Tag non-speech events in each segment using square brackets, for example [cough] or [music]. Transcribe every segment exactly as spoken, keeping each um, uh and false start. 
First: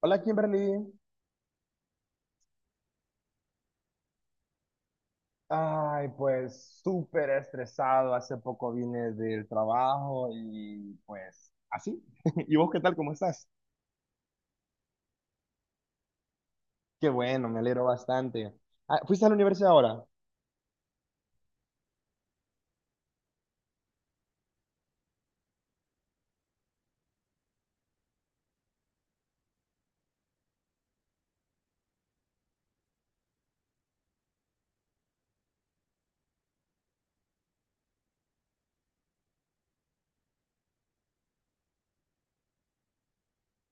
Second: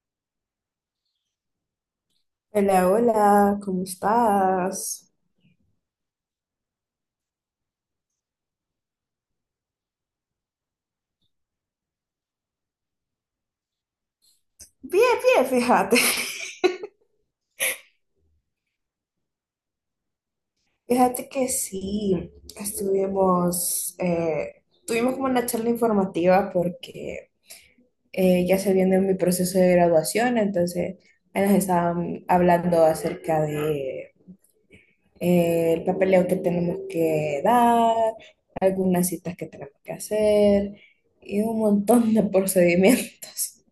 Hola, Kimberly. Hola, hola, ¿cómo estás? Ay, pues súper estresado. Hace poco vine del trabajo y pues así. [laughs] ¿Y vos qué tal? ¿Cómo estás? Bien, bien, fíjate. [laughs] Qué bueno, me alegro bastante. Ah, ¿fuiste a la universidad ahora? Fíjate que sí, estuvimos, eh, tuvimos como una charla informativa porque eh, ya se viene mi proceso de graduación, entonces ahí nos estaban hablando acerca de, eh, el papeleo que tenemos que dar, algunas citas que tenemos que hacer y un montón de [laughs] procedimientos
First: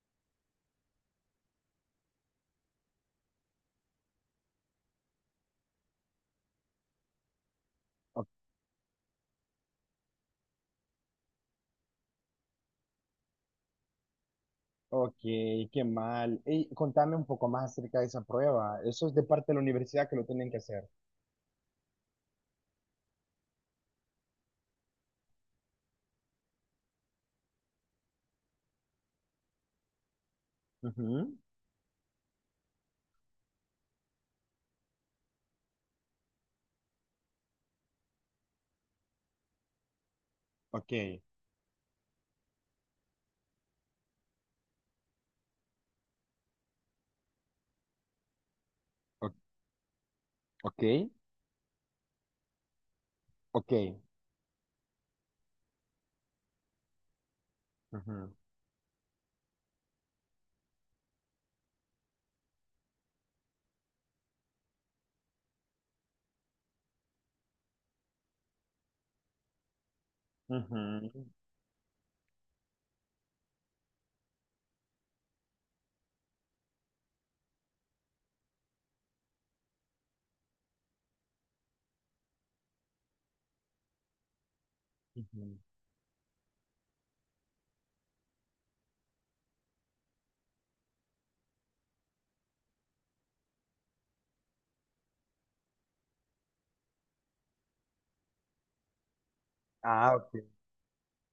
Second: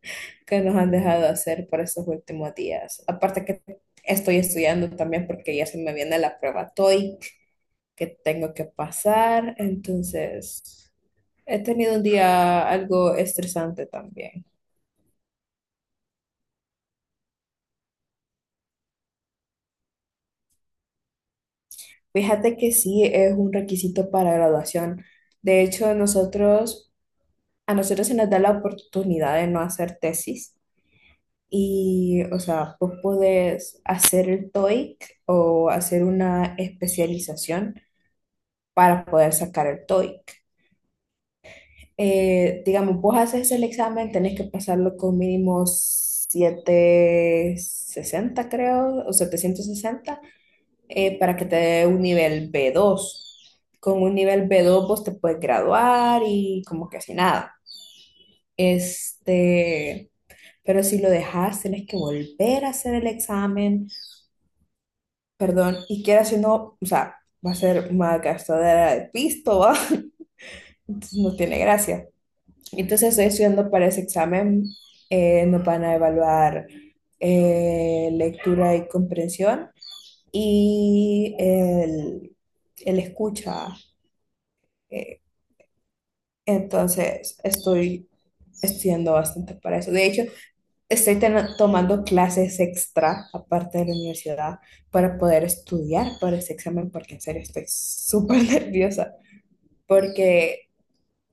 que nos han dejado hacer por estos últimos días. Aparte que estoy estudiando también porque ya se me viene la prueba TOEIC que O- tengo que pasar, entonces he tenido un día algo estresante también. Ok, qué mal. Ey, contame un poco más acerca de esa prueba. ¿Eso es de parte de la universidad que lo tienen que hacer? Fíjate que sí es un requisito para graduación. De hecho, nosotros a nosotros se nos da la oportunidad de no hacer tesis Ujú. y, o sea, vos podés hacer el TOEIC o hacer una especialización para poder sacar el TOEIC. Ok, Eh, digamos, vos haces el examen, tenés que pasarlo con mínimo setecientos sesenta creo, o o- setecientos sesenta, ok, eh, para que te dé un nivel b dos. ok. Con un nivel b dos vos te puedes graduar y como que así nada. Ujú, Este, Pero si lo dejas, tienes que volver a hacer el examen, perdón, y quieras o no, o sea, va a ser una gastadera de pisto, ¿va? [laughs] Entonces ujú, no tiene gracia. Entonces estoy estudiando para ese examen, eh, nos van a evaluar eh, lectura y comprensión y el, el escucha. eh, ujú. entonces estoy estudiando bastante para eso. De hecho, estoy ten- tomando clases extra, aparte de la universidad, para poder estudiar para ese examen, porque en serio estoy súper [laughs] nerviosa, Ah, ok. porque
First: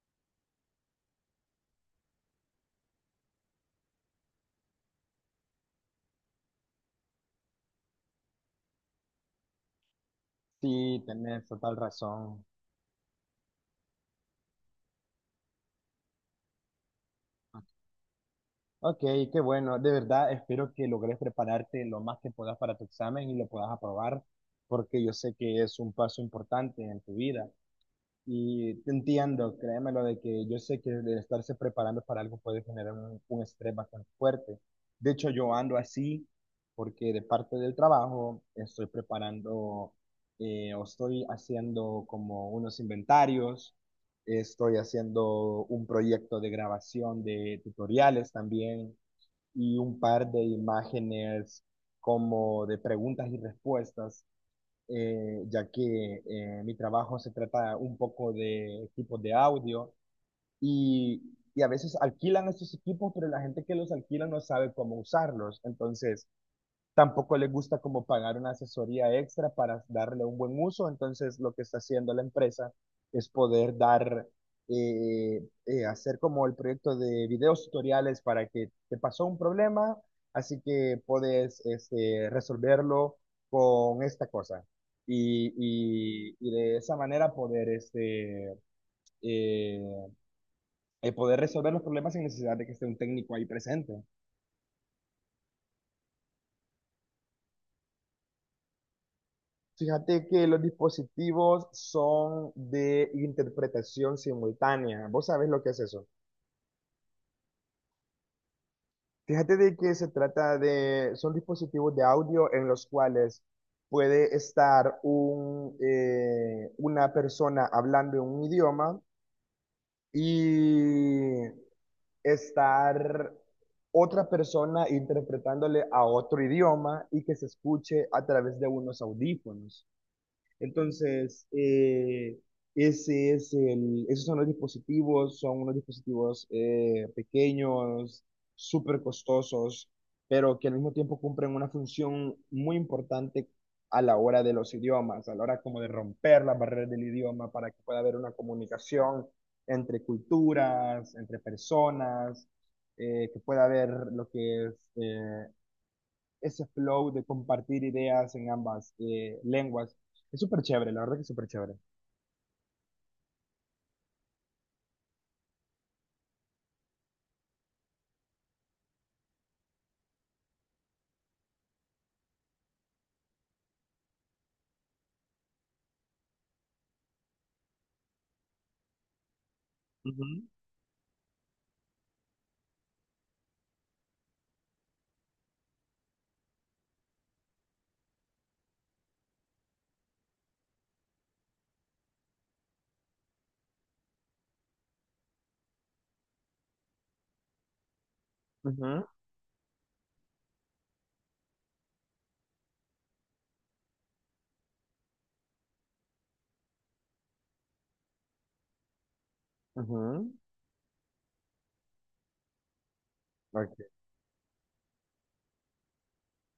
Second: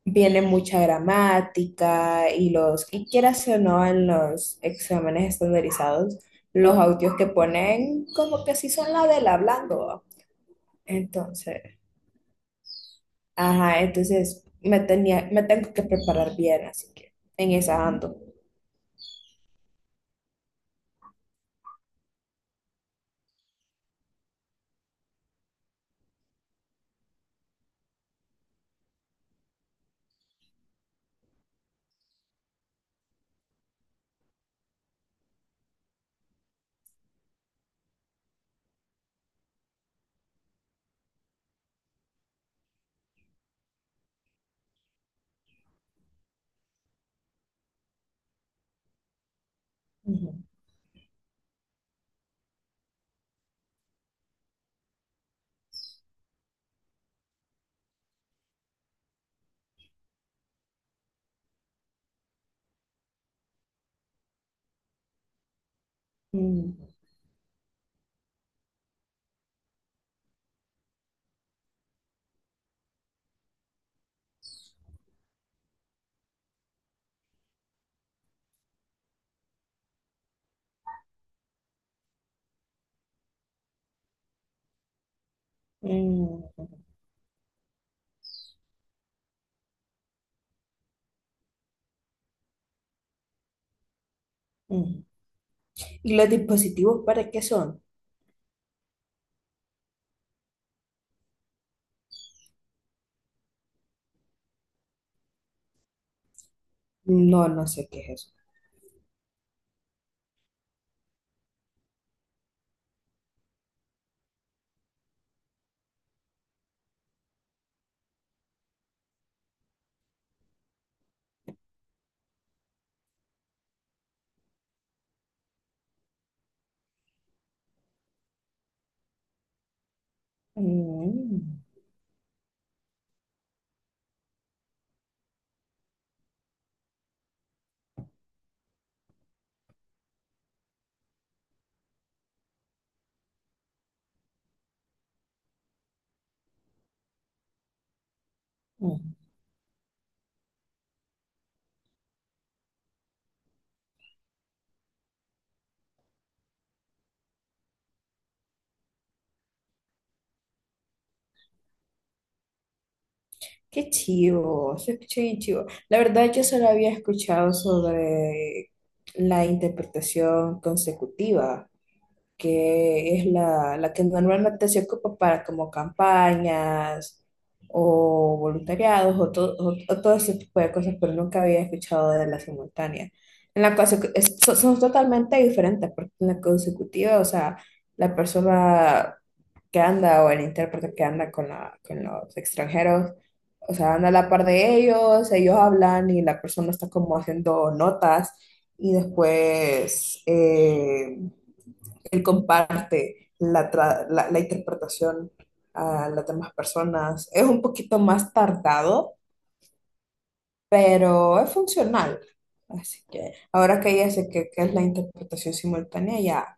viene mucha gramática y los, y quieras o no, en los exámenes estandarizados, los audios que ponen como que sí son la del hablando, ¿va? Sí, tenés Entonces, total razón. ajá, entonces me tenía, me tengo que preparar bien, así que en esa ando. Ok, qué bueno. De verdad, espero que logres prepararte lo más que puedas para tu examen y lo puedas aprobar, porque yo sé que es un paso importante en tu vida. Y te entiendo, créemelo, de que yo sé que el estarse preparando para algo puede generar un, un estrés bastante fuerte. De hecho, yo ando así porque de parte del trabajo estoy preparando eh, o estoy haciendo como unos inventarios, estoy haciendo un proyecto de grabación de tutoriales también y un par Ujú. de imágenes como de preguntas y respuestas, eh, ya que eh, mi trabajo se trata un poco de equipos de audio y, y a veces alquilan estos equipos, pero la gente que los alquila no sabe cómo usarlos. Entonces, Mm, tampoco le gusta como pagar una asesoría extra para darle un buen uso, entonces lo que está haciendo la empresa es poder dar, eh, eh, hacer como el proyecto de videos tutoriales para que te pasó un problema, así que puedes este, resolverlo con esta cosa. Y, y- mm, y de mm, esa manera poder, este, eh, eh, poder resolver los problemas sin necesidad de que esté un técnico ahí presente. mm. ¿Y los dispositivos para qué son? Fíjate que los dispositivos son de interpretación simultánea. ¿Vos sabés lo que es eso? No, no sé qué es eso. Fíjate de que se trata de, son dispositivos de audio en los cuales puede estar un, eh, una persona hablando en un idioma y estar otra persona interpretándole a otro idioma y que se escuche a través de unos audífonos. Mm, Entonces, eh, ese es el, esos son los dispositivos, son unos dispositivos eh, pequeños, súper costosos, pero que al mismo tiempo cumplen una función muy importante a la hora de los idiomas, a la hora como de romper las barreras del idioma para que pueda haber una mm. comunicación entre culturas, entre personas, eh, que pueda haber lo que es... eh, ese flow de compartir ideas en ambas eh, lenguas. Es súper chévere, la verdad que es súper chévere. Qué chivo, se escucha bien chivo. La verdad, yo solo había escuchado sobre la interpretación consecutiva que es la, la que normalmente se ocupa para como campañas o voluntariados o, to- o- o todo ese Ujú, tipo de cosas, pero nunca había escuchado de la simultánea. En la conse- es- so- son totalmente diferentes, porque en la consecutiva, o sea, la persona que anda o el intérprete que anda con, la, con los extranjeros, o sea, anda a la par de ellos, ellos hablan y la persona está como haciendo notas y ujú, después. Eh, él comparte la, tra- la- la interpretación a las demás personas. Es un poquito más tardado, ujú. pero es funcional. Así que Ok. ahora que ya sé qué qué es la interpretación simultánea, ya,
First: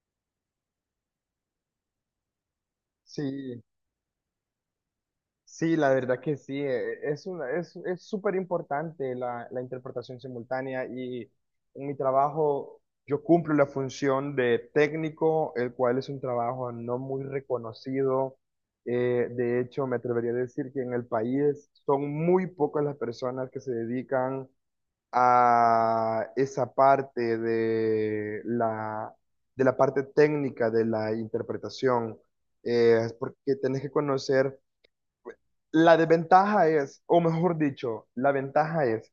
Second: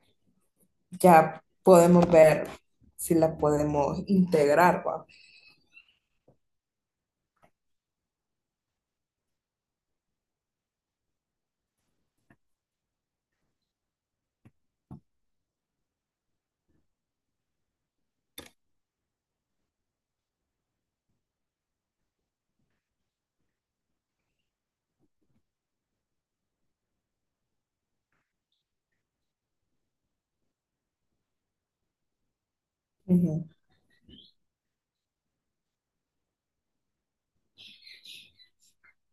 ya podemos ver si la Sí, podemos integrar, ¿va? sí, la verdad que sí, eh, es una, es, es súper importante la, la interpretación simultánea y en mi trabajo yo cumplo la función de técnico, el cual es un trabajo no muy reconocido. Eh, de hecho, me atrevería a decir que en el país son muy pocas las personas que se dedican a esa parte de la, de la parte técnica de la interpretación, eh, es Ujú. porque tenés que conocer, la desventaja es, o mejor dicho, la ventaja es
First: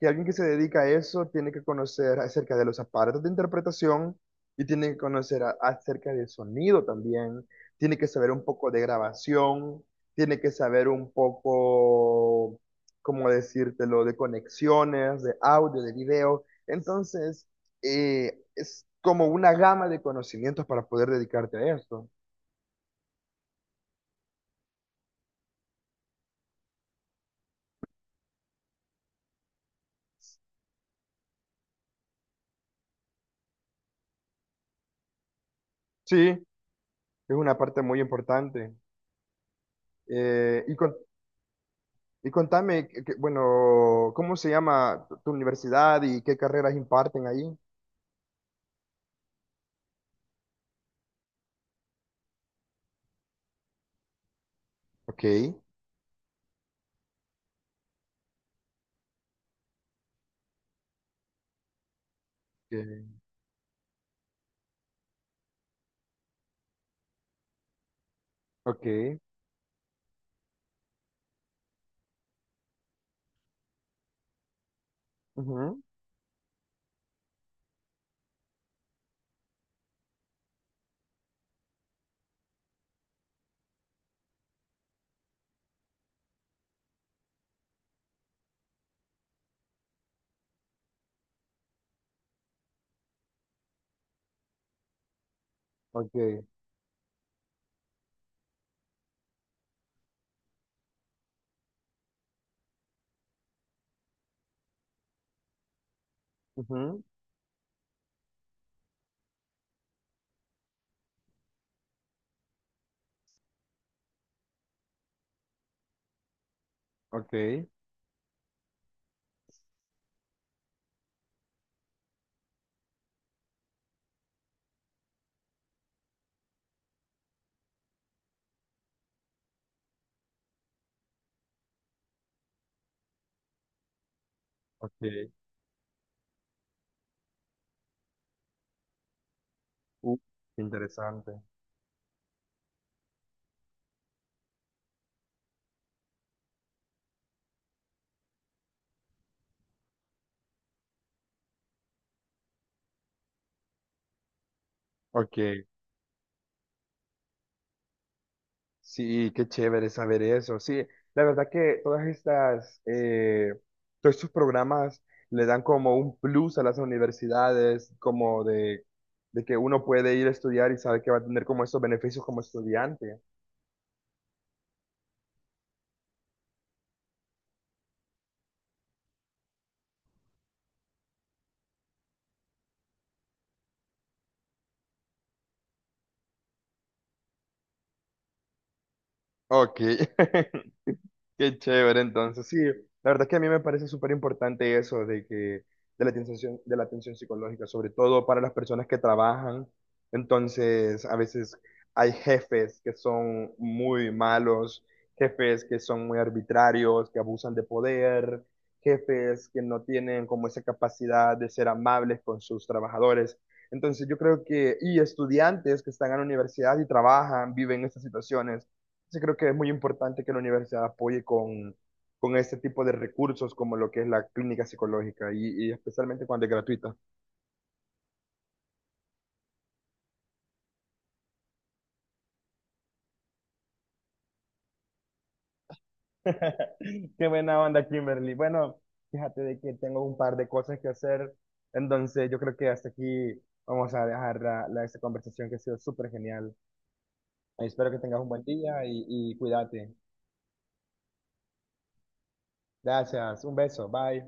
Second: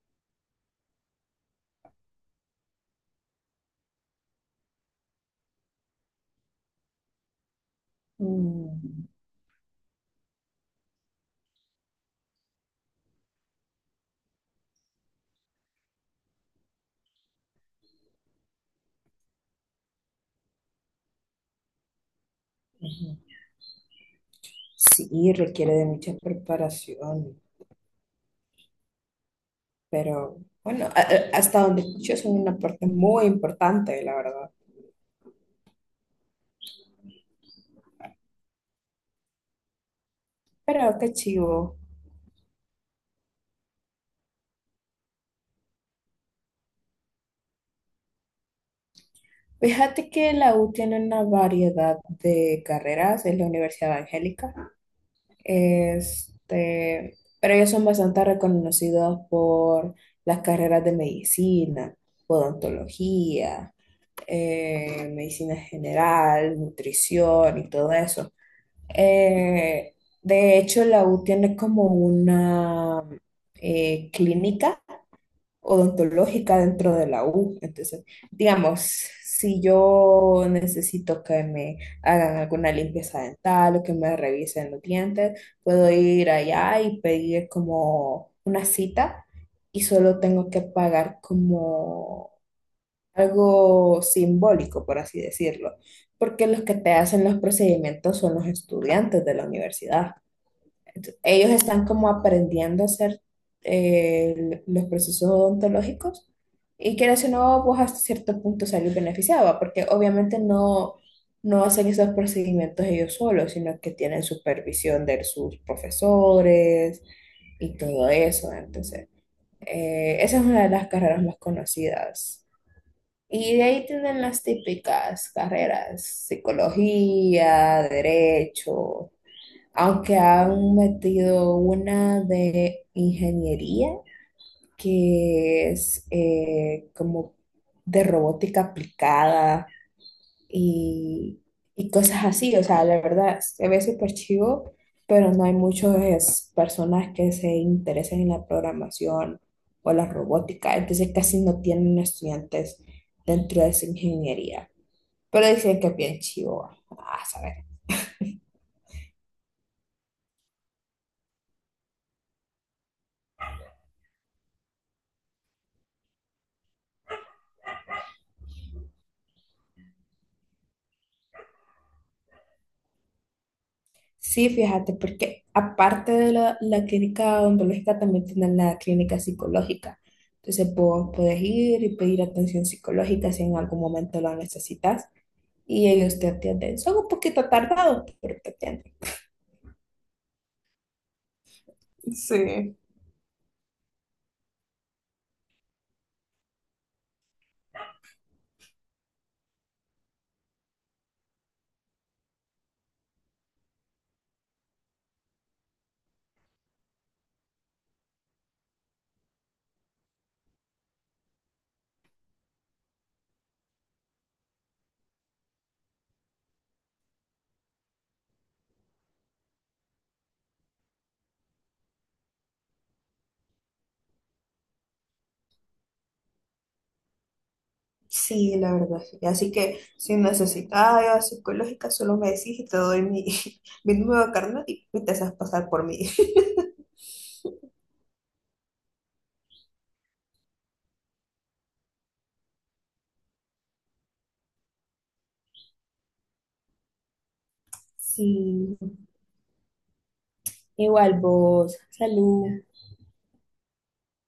que alguien que se dedica a eso tiene que conocer acerca de los aparatos de interpretación y tiene que conocer a- acerca del sonido también, tiene que saber un poco de Mm, grabación, tiene que saber un poco, ¿cómo decírtelo?, de conexiones, de audio, de video. Entonces, eh, es como una gama de conocimientos para poder dedicarte a esto. ujú. Sí, requiere de mucha preparación, pero bueno, a- a- hasta donde escucho es una parte muy importante, la verdad. Sí, es una parte muy importante. Eh, y con- Pero qué chivo. Y contame, que- que- bueno, ¿cómo se llama tu tu universidad y qué carreras imparten ahí? Fíjate que la U tiene una variedad de carreras, es la Universidad Evangélica, Ok, este, pero ellos son bastante reconocidos por las carreras de medicina, odontología, eh, medicina general, nutrición y todo eso. ok, Eh, de hecho, la U tiene como una eh, clínica ujú, odontológica dentro de la U. Entonces, digamos, si yo necesito que me hagan alguna limpieza dental o que me revisen los dientes, puedo ir allá y pedir como una cita y solo tengo que pagar como algo simbólico, por así decirlo, ok, porque los que te hacen los procedimientos son los estudiantes de la universidad. Ellos están como aprendiendo a hacer eh, los procesos odontológicos y ujú, que o no, pues hasta cierto punto salir beneficiado, porque obviamente no, no hacen esos procedimientos ellos solos, sino que tienen supervisión de sus profesores ok, y todo eso. Entonces, eh, esa es una de las carreras más conocidas. Y de ahí tienen las típicas carreras, psicología, derecho, aunque han metido una de ingeniería, ok. que es eh, como de robótica aplicada Uh, qué interesante. y, y cosas así. O sea, la verdad, se ve súper chivo, pero no hay muchas personas que se interesen en la programación o la robótica. Entonces casi no tienen estudiantes dentro de esa ingeniería. Ok, Pero dicen que es bien chivo. Ah, ¿sabes? sí, qué chévere saber eso. Sí, la verdad que todas estas, eh, todos estos programas le dan como un plus a las universidades, como de, de que uno puede ir a estudiar y sabe que va a tener como esos beneficios como estudiante. Sí, fíjate, porque aparte de la, la clínica odontológica, también tienen la clínica psicológica. Entonces, vos puedes ir y pedir atención psicológica si en algún momento la necesitas y ellos te atienden. Son un poquito tardados, pero te atienden. Ok. [laughs] Qué chévere, entonces, sí, Sí. la verdad es que a mí me parece súper importante eso de que, de la atención, de la atención psicológica, sobre todo para las personas que trabajan. Entonces, a veces hay jefes que son muy malos, jefes que son muy arbitrarios, que abusan de poder, jefes que no tienen como esa capacidad de ser amables con sus trabajadores. Entonces, yo creo que, y estudiantes que están en la universidad y trabajan, viven estas situaciones. Sí, creo que es muy importante que la universidad apoye con, con este tipo de recursos como lo que es la clínica psicológica y, y especialmente cuando es gratuita. Sí, la verdad, sí. Así que si necesitas ayuda psicológica, solo me decís y te doy mi, [laughs] mi nuevo carnet y y te haces pasar por mí. [laughs] [laughs] Qué buena onda, Kimberly. Bueno, fíjate de que tengo un par de cosas que hacer, entonces yo creo que hasta aquí vamos a dejar la, la- esta conversación que ha sido súper genial. Espero que tengas un buen Sí, día y, y cuídate. igual vos. Salud. Gracias, un beso, bye.